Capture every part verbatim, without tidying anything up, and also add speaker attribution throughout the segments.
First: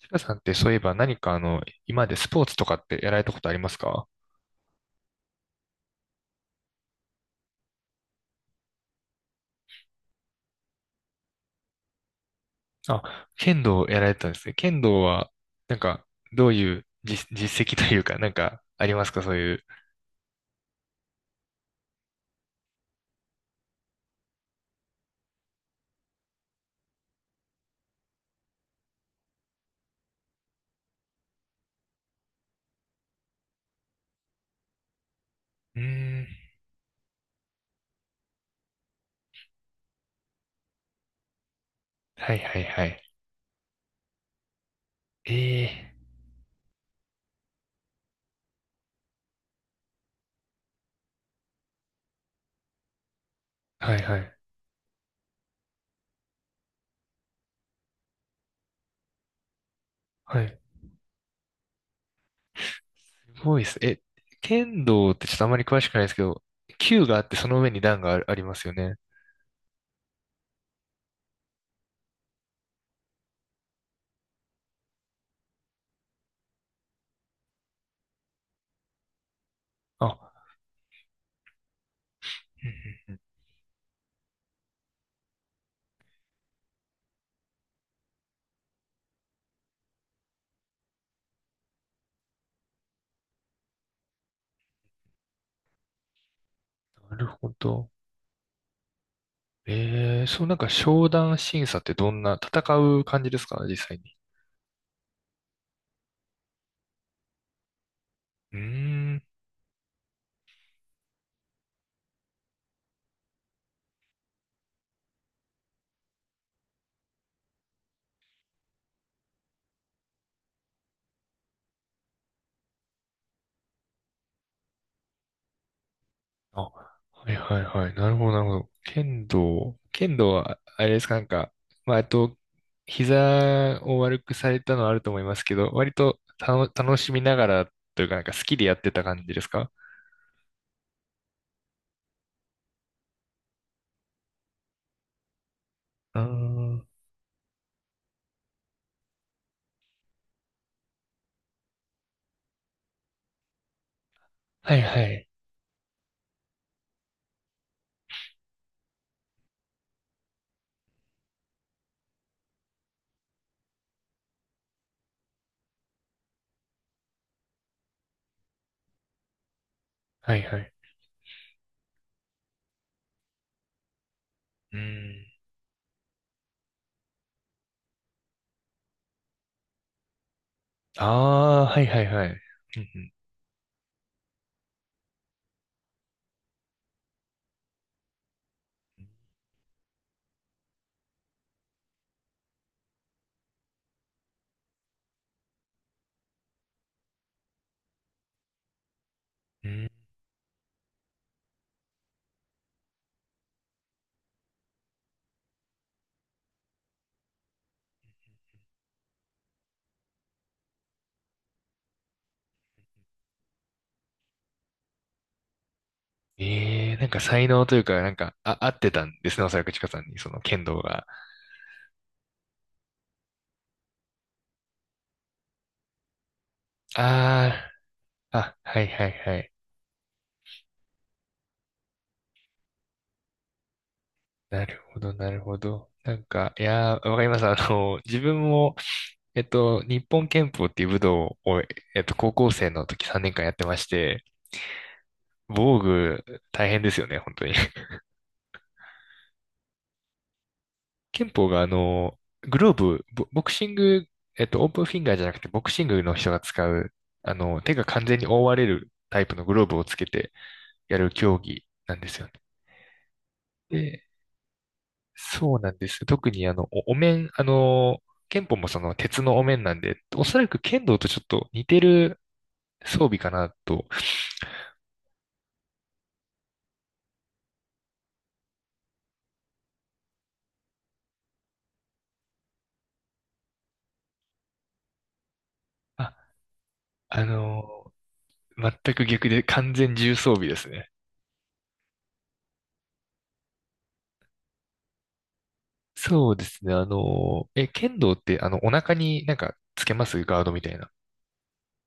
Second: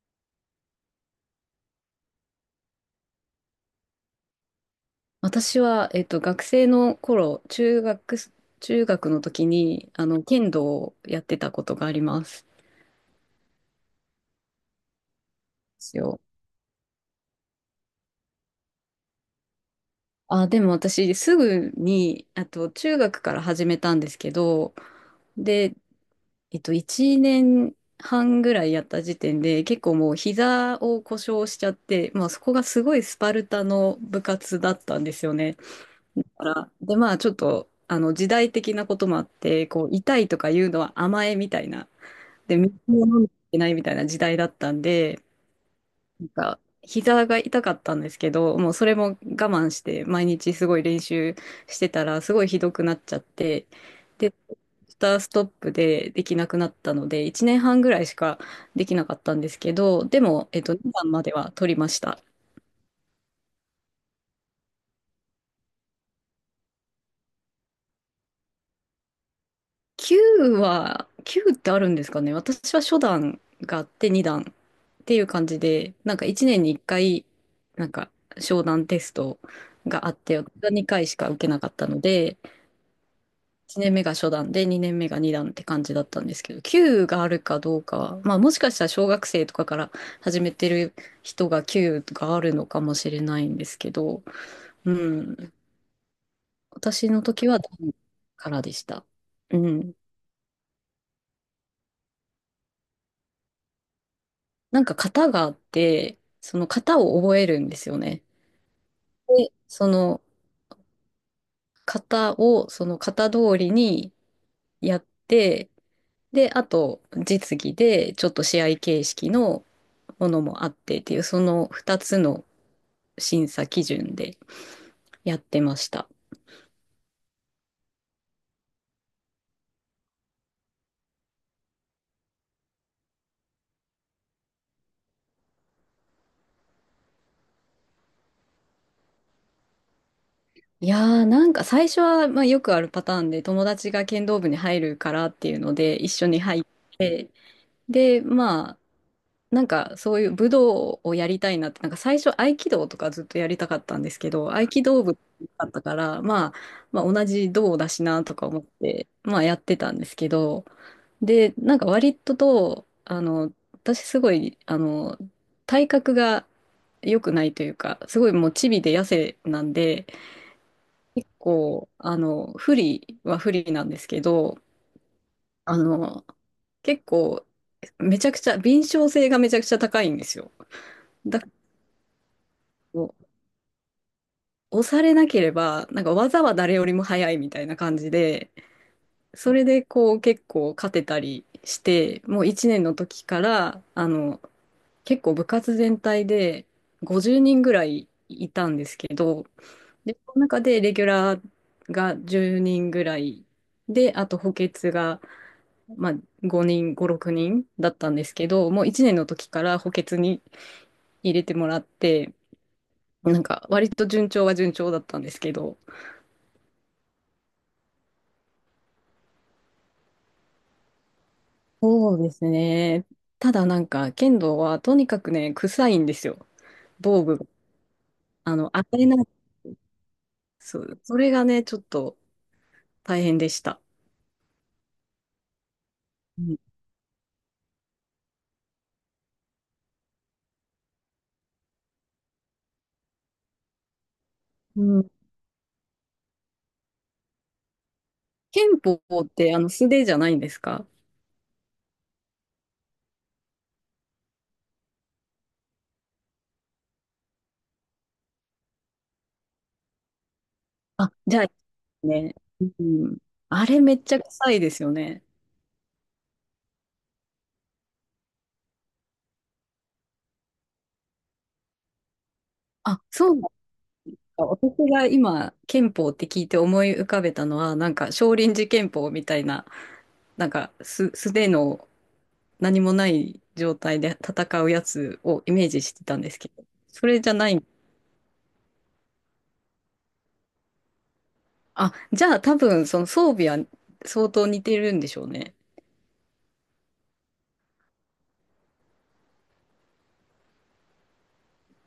Speaker 1: ちかさんってそういえば何かあの、今までスポーツとかってやられたことありますか？
Speaker 2: 私は、えっと、学生の頃、中学、中学の時に、あの、剣道をやってたことがありますで
Speaker 1: あ、剣道をやられてたんですね。剣道は、なん
Speaker 2: す
Speaker 1: か、
Speaker 2: よ。
Speaker 1: どういう実、実績というか、なんか、ありますかそういう。
Speaker 2: あ、でも私、すぐに、あと、中学から始めたんですけど、で、えっと、いちねんはんぐらいやった時点で、結構もう膝を故障しちゃって、まあ、そこがすごいスパルタの部活だったんですよね。
Speaker 1: うー
Speaker 2: だか
Speaker 1: ん。
Speaker 2: ら、で、まあ、ちょっと、あの、時代的なこともあって、こう、痛いとかいうのは甘えみたいな。
Speaker 1: はい
Speaker 2: で、
Speaker 1: はい
Speaker 2: 水
Speaker 1: はい。
Speaker 2: を飲んでいけないみたいな時代だったんで、
Speaker 1: ええ
Speaker 2: なんか、膝が痛かったんですけど、もうそれも我慢して、毎日すごい練習してたら、すごいひどくなっちゃって、
Speaker 1: はいはい。
Speaker 2: で、スターストップでできなくなったので、いちねんはんぐらいしかできなかったんですけど、で
Speaker 1: は
Speaker 2: も、
Speaker 1: い。
Speaker 2: えっと、にばんまでは取りました。
Speaker 1: すごいです。え、剣道ってちょっとあまり詳しくないですけど、球があってその上に段があ、ありますよね。
Speaker 2: きゅうは、きゅうってあるんですかね。私は初段があってに段っていう感じで、なんかいちねんにいっかい、なんか商談テストがあっ
Speaker 1: あ、
Speaker 2: て、私はにかいしか受けなかったので、
Speaker 1: うんうんうん
Speaker 2: いちねんめが初段でにねんめがに段って感じだったんですけど、きゅうがあるかどうかは、まあもしかしたら小学生とかから始めてる人がきゅうがあるのかもしれないんですけど、うん、私
Speaker 1: な
Speaker 2: の
Speaker 1: るほ
Speaker 2: 時は段
Speaker 1: ど。
Speaker 2: からでした。うん。
Speaker 1: えー、そうなんか商談審査ってどんな、戦う感じですか、実際に。
Speaker 2: なんか型があって、その型を覚えるんですよね。
Speaker 1: うーん。
Speaker 2: で、その型をその型通りにやって、で、あと実技でちょっと試合形式のものもあってっていう、そのふたつの審査基準でやってました。
Speaker 1: あ、はいはいはい。なるほどなるほど。剣道、剣道は、あれですか、なんか、まあ、えっと、膝を悪くされたのはあると思いますけど、割とたの楽しみながらというか、なんか好きでやってた感じですか？
Speaker 2: いやーなんか最初は、まあ、よくあるパターンで友達が剣道部に入るからっていうので一
Speaker 1: ああ
Speaker 2: 緒に入って、
Speaker 1: ー、
Speaker 2: でまなんかそういう武道をやりたいなって、なんか最初合気道とかずっとやりたかったんですけど、合
Speaker 1: はい
Speaker 2: 気
Speaker 1: は
Speaker 2: 道部
Speaker 1: い。
Speaker 2: だったから、まあ、まあ同じ道だしなとか思って、まあやってたんですけど、で、なんか割とと、あの、私すごい、あの、体格が良くないというか、すごいもうチビで痩せなんで、
Speaker 1: はいはい。
Speaker 2: 結構、あの、不利は不利なんですけど、
Speaker 1: うん。
Speaker 2: あの、結構、めちゃくちゃ、敏捷性がめちゃくちゃ高いんですよ。だ
Speaker 1: ああ、はいはいはい。う
Speaker 2: こ
Speaker 1: ん
Speaker 2: う押されなければ、なんか技は誰よりも早いみたいな感じで、それでこう結構勝てたりして、もういちねんの時から、あの、結構部活全体でごじゅうにんぐらいいたんですけど、
Speaker 1: うん。うん。
Speaker 2: で、その中でレギュラーがじゅうにんぐらいで、あと補欠が、まあ、ごにん、ご、ろくにんだったんですけど、もういちねんの時から補欠に入れてもらって、なんか割と順調は順調だったんですけど、
Speaker 1: ええー、なんか才能というか、なんか、あ、合ってたんですね、おそらくちかさんに、その剣道が。
Speaker 2: そうですね。ただなんか、剣道はとにかくね、臭いんですよ。防具が。
Speaker 1: ああ、
Speaker 2: あ
Speaker 1: あ、
Speaker 2: の、
Speaker 1: は
Speaker 2: 当
Speaker 1: い
Speaker 2: たり
Speaker 1: はい
Speaker 2: ない。
Speaker 1: はい。
Speaker 2: そう、それがね、ちょっと大変でした。
Speaker 1: なるほど、なるほど。なん
Speaker 2: う
Speaker 1: か、
Speaker 2: ん。
Speaker 1: いやー、わかります。あの、自分も、えっと、日本拳法っていう武道を、えっと、高校生の時さんねんかんやってまして、
Speaker 2: うん。
Speaker 1: 防具、大変ですよね、本当に。
Speaker 2: 剣法って、あの、素手じゃないんですか？
Speaker 1: 拳法が、あの、グローブ、ボ、ボクシング、えっと、オープンフィンガーじゃなくて、ボクシングの人が使う、あの、手が完全に覆われるタイプのグローブをつけてやる
Speaker 2: あ、じ
Speaker 1: 競
Speaker 2: ゃあ、
Speaker 1: 技なんですよ
Speaker 2: ね。うん。あれめっ
Speaker 1: ね。
Speaker 2: ちゃ臭いですよね。
Speaker 1: そうなんです。特にあの、お、お面、あの、剣法もその鉄のお面なんで、おそらく剣道とちょっと似てる装
Speaker 2: あ、
Speaker 1: 備
Speaker 2: そ
Speaker 1: か
Speaker 2: うな
Speaker 1: な
Speaker 2: ん
Speaker 1: と。
Speaker 2: ですか。私が今、剣法って聞いて思い浮かべたのは、なんか、少林寺拳法みたいな、なんか、す素手の何もない状態で戦うやつをイメージして
Speaker 1: あ、
Speaker 2: たんですけど、それ
Speaker 1: あ
Speaker 2: じゃない。
Speaker 1: の、全く逆で完全重装備ですね。
Speaker 2: あ、じゃあ多分その装備は相当似てるんでしょうね。
Speaker 1: そうですね。あの、え、剣道ってあの、お腹になんかつけますガードみたいな。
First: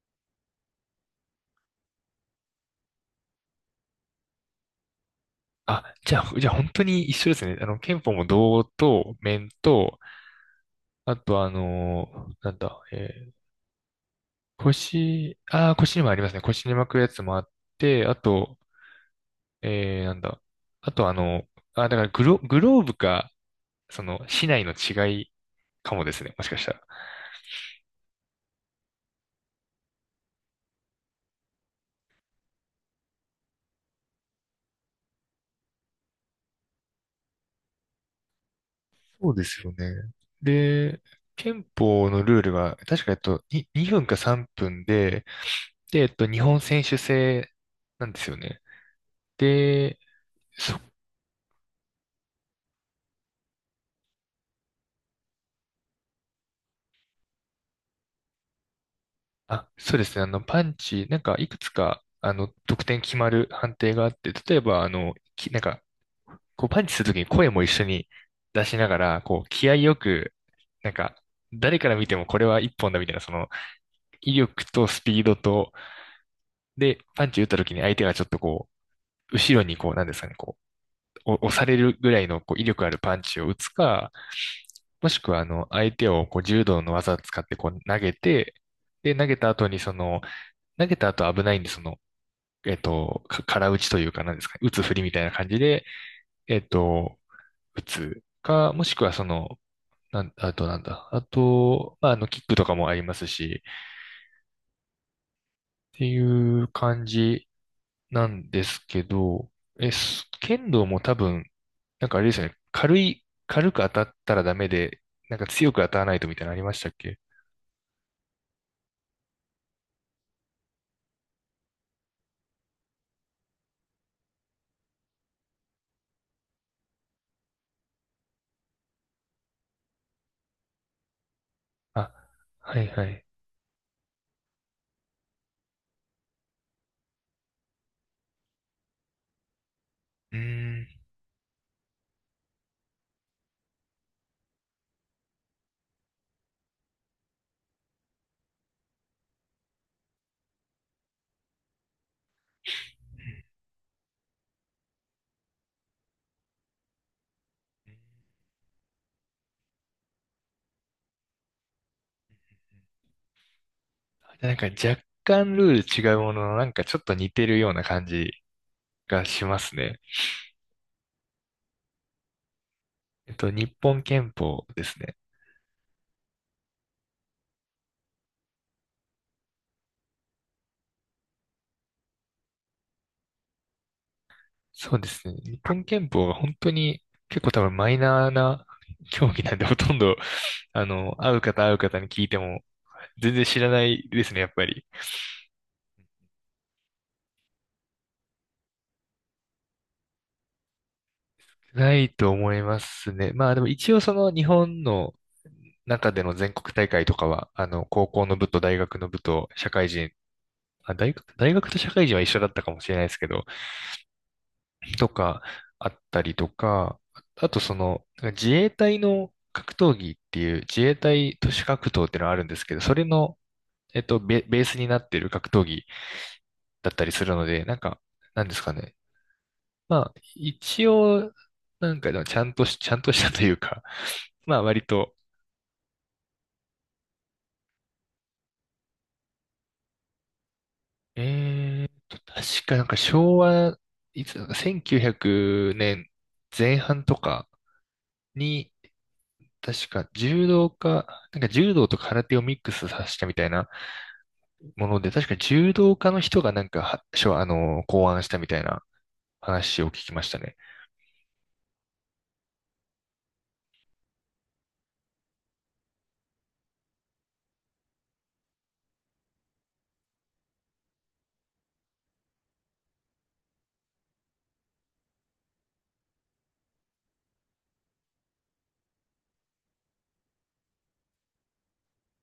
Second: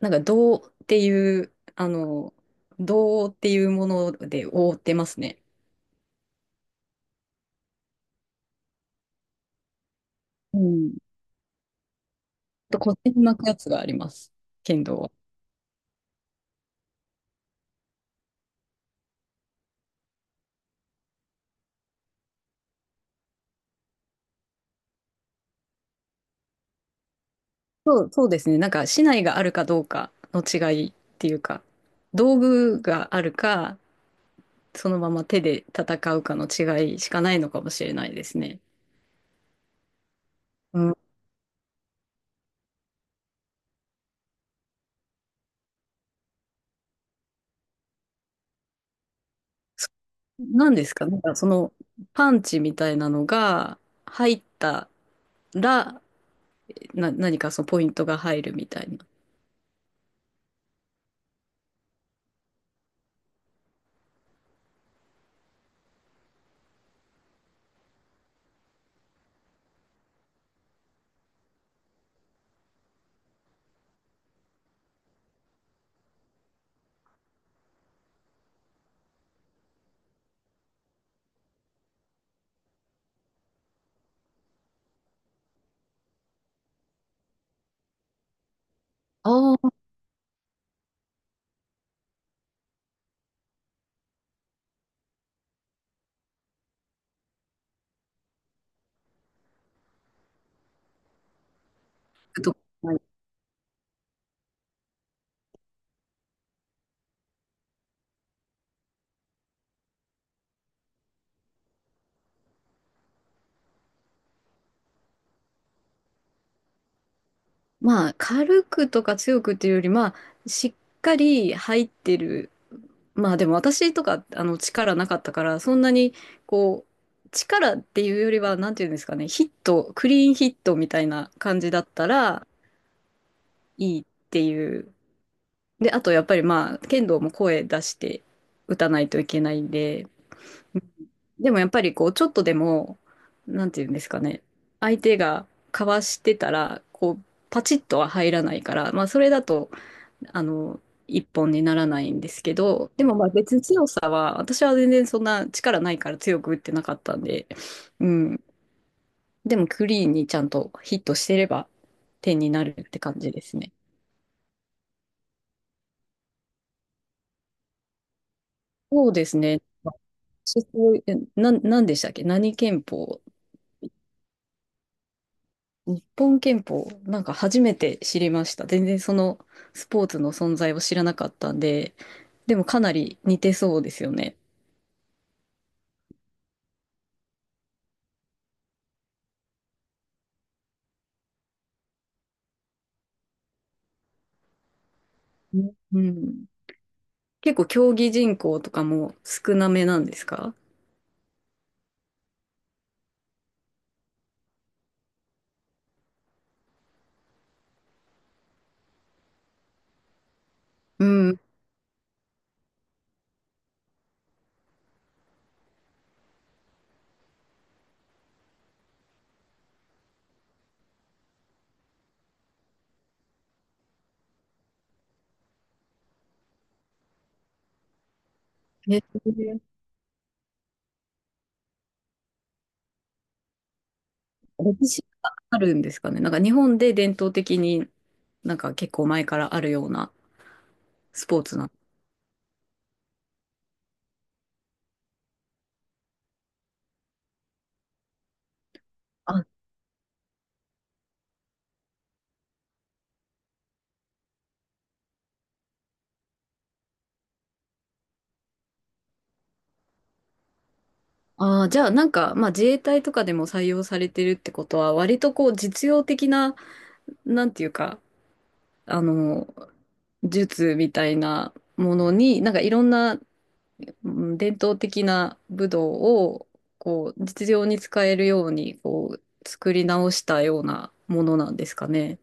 Speaker 2: なんか銅っていう、あの、銅っていうもので覆ってますね。
Speaker 1: あ、じゃあ、じゃあ本当に一緒ですね。あの、剣法も胴と面と、
Speaker 2: うん。
Speaker 1: あとあの、なん
Speaker 2: と、
Speaker 1: だ、
Speaker 2: 腰に
Speaker 1: え
Speaker 2: 巻
Speaker 1: ー
Speaker 2: くやつがあります。剣道は。
Speaker 1: 腰、あー、腰にもありますね。腰に巻くやつもあって、あと、えー、なんだ。あとあの、あ、だからグロ、グローブか、その、市内の違いかもですね。もしかしたら。
Speaker 2: そう、そうですね。なんか、竹刀があるかどうかの違いっていうか、道具があるか、そのまま手で戦うかの違いしかないのかもしれないですね。
Speaker 1: そうですよね。
Speaker 2: うん。
Speaker 1: で、憲法のルールは確か、えっと、ににふんかさんぷんで、で、えっと、日本選手制なんですよね。で、
Speaker 2: 何
Speaker 1: そ、
Speaker 2: ですか？なんかそのパンチみたいなのが入ったら、な、何かそのポイントが入るみたいな。
Speaker 1: あ、そうですね。あの、パンチ、なんか、いくつか、あの、得点決まる判定があって、例えば、あの、き、なんか、こうパンチするときに声も一緒に出しながら、こう気合よく、なんか、誰から見てもこれは一本だみたいな、その威力とスピードと、で、パンチ打ったときに相手がちょっとこう、後ろにこう、なんですかね、こう、お押されるぐらいのこう威力あるパンチを打つか、もしくはあの、相手をこう柔道の技を使ってこう投げて、で、投げた
Speaker 2: あ
Speaker 1: 後
Speaker 2: あ、
Speaker 1: にその、投げた後危ないんで、その、えっと、か空打ちというか、なんですかね、打つ振りみたいな感じで、えっと、打つか、もしくはその、なん、あとなんだ。あと、まあ、あの、キック
Speaker 2: と
Speaker 1: とかもあ
Speaker 2: はい
Speaker 1: りますし、っていう感じなんですけど、え、す剣道も多分、なんかあれですよね。軽い、軽く当たったらダメで、なんか強く当たらないとみたいなのありましたっけ？
Speaker 2: まあ、軽くとか強くっていうより、まあ、しっかり入ってる。まあ、でも私とか、あの、力なかったから、そんなに、こう、力っていうよりは、なんていうんですかね、ヒット、クリーンヒットみたいな感じだった
Speaker 1: あ、
Speaker 2: ら
Speaker 1: はいはい。
Speaker 2: いいっていう。で、あと、やっぱりまあ、剣道も声出して打たないといけないんで、
Speaker 1: うーん。
Speaker 2: でもやっぱりこう、ちょっとでも、なんていうんですかね、相手がかわしてたら、こう、パチッとは入らないから、まあそれだと、あの、一本にならないんですけど、でもまあ別に強さは、私は全然そんな力ないから強く打ってなかったんで、うん。でもクリーンにちゃんとヒットしてれば点になるって感じですね。
Speaker 1: なんか若干ルール違うものの、なんかちょっと似てるような感じ
Speaker 2: そう
Speaker 1: が
Speaker 2: です
Speaker 1: しま
Speaker 2: ね。
Speaker 1: すね。
Speaker 2: そこ、えな、なんでしたっけ何拳法？
Speaker 1: えっと、日本拳法ですね。
Speaker 2: 日本拳法、なんか初めて知りました。全然そのスポーツの存在を知らなかったんで、でもかなり似てそうですよね。
Speaker 1: そうですね。日本拳法は本当に結構多分マイナーな競技なんで、ほとんど、あの、会う方会う方に聞いても全然知らないですね、やっぱり。
Speaker 2: うん。結構競技人口とかも少なめなんですか？
Speaker 1: ないと思いますね。まあでも一応その日本の中での全国大会とかは、あの、高校の部と大学の部と社会人、あ、
Speaker 2: う
Speaker 1: 大学、
Speaker 2: ん。
Speaker 1: 大学と社会人は一緒だったかもしれないですけど、とかあったりとか、あとその、自衛隊の格闘技っていう自衛隊都市格闘っていうのがあるんですけど、それのえっと、ベ、ベースになっている格闘技だったりするので、なんか、なんですかね。
Speaker 2: え、
Speaker 1: まあ、一応、なんか、ちゃんとし、ちゃんとしたというか、まあ、割
Speaker 2: 歴史
Speaker 1: と、
Speaker 2: があるんですかね。なんか日本で伝統的になんか結構前からあるようなスポーツなの。
Speaker 1: えーっと、確かなんか昭和、いつだか、せんきゅうひゃくねんぜんはんとかに、
Speaker 2: あ、
Speaker 1: 確か柔道家、なんか柔道と空手をミックスさせたみたいなもので、確か柔道家の人がなんか、は、しょあの、考案したみたいな話を聞きましたね。
Speaker 2: あー、じゃあなんか、まあ自衛隊とかでも採用されてるってことは、割とこう実用的な、なんていうか、あの、術みたいなものに、なんかいろんな、うん、伝統的な武道を、こう、実用に使えるように、こう、作り直したようなものなんですかね。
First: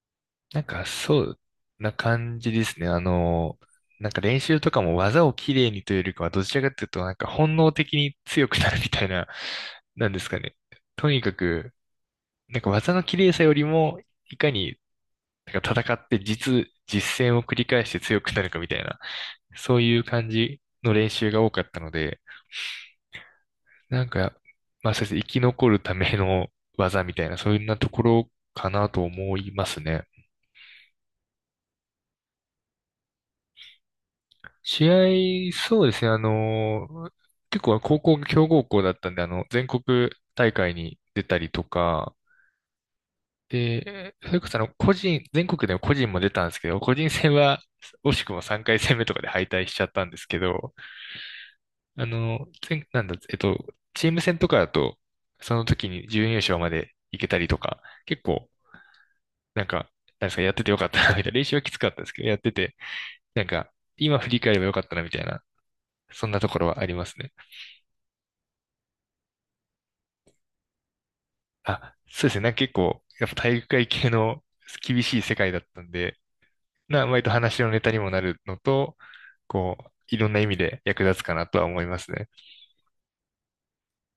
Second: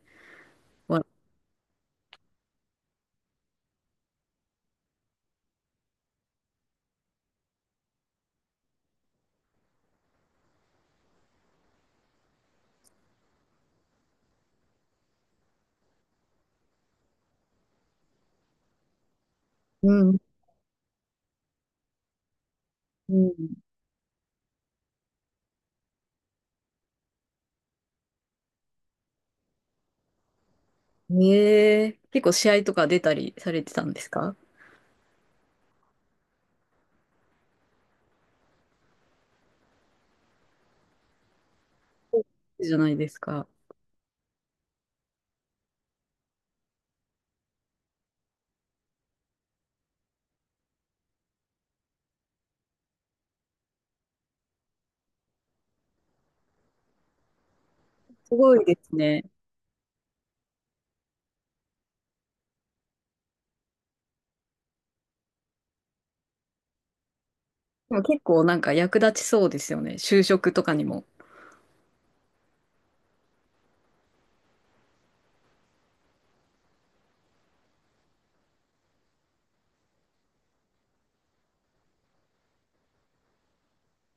Speaker 1: なんか、
Speaker 2: わ。
Speaker 1: そうな感じですね。あの、なんか練習とかも技をきれいにというよりかは、どちらかというと、なんか本能的に強くなるみたいな、なんですかね。とにかく、なんか技の綺麗さよりも、いかに、なんか戦って実、実践を繰り返して強くなるかみたいな、そう
Speaker 2: う
Speaker 1: いう
Speaker 2: ん。
Speaker 1: 感じの練習が多かったので、
Speaker 2: う
Speaker 1: なんか、まあそうですね、生き残るための技みたいな、そういうようなところかなと思いますね。
Speaker 2: ん。ええ、結構試合とか出たりされてたんですか？
Speaker 1: 試合、そうですね、あの、結構高校が強豪校だったんで、あの、全国大会に出たりとか、
Speaker 2: そうじゃないですか。
Speaker 1: で、それこそあの、個人、全国でも個人も出たんですけど、個人戦は惜しくもさんかい戦目とかで敗退しちゃったんですけど、あの、全、なんだ、えっと、チーム戦とかだと、その時に準優勝まで行けたりとか、結
Speaker 2: す
Speaker 1: 構、
Speaker 2: ごいですね。
Speaker 1: なんか、なんですか、やっててよかったな、みたいな、練習はきつかったですけど、やってて、なんか、今振り返ればよかったな、みたいな、そんなところはありますね。
Speaker 2: でも結構なんか役立ちそうですよね。就職とかにも。
Speaker 1: あ、そうですね。なんか結構、やっぱ体育会系の厳しい世界だったんで、な、割と話のネタにもなるのと、こう、いろんな意味で役立つかなとは思いますね。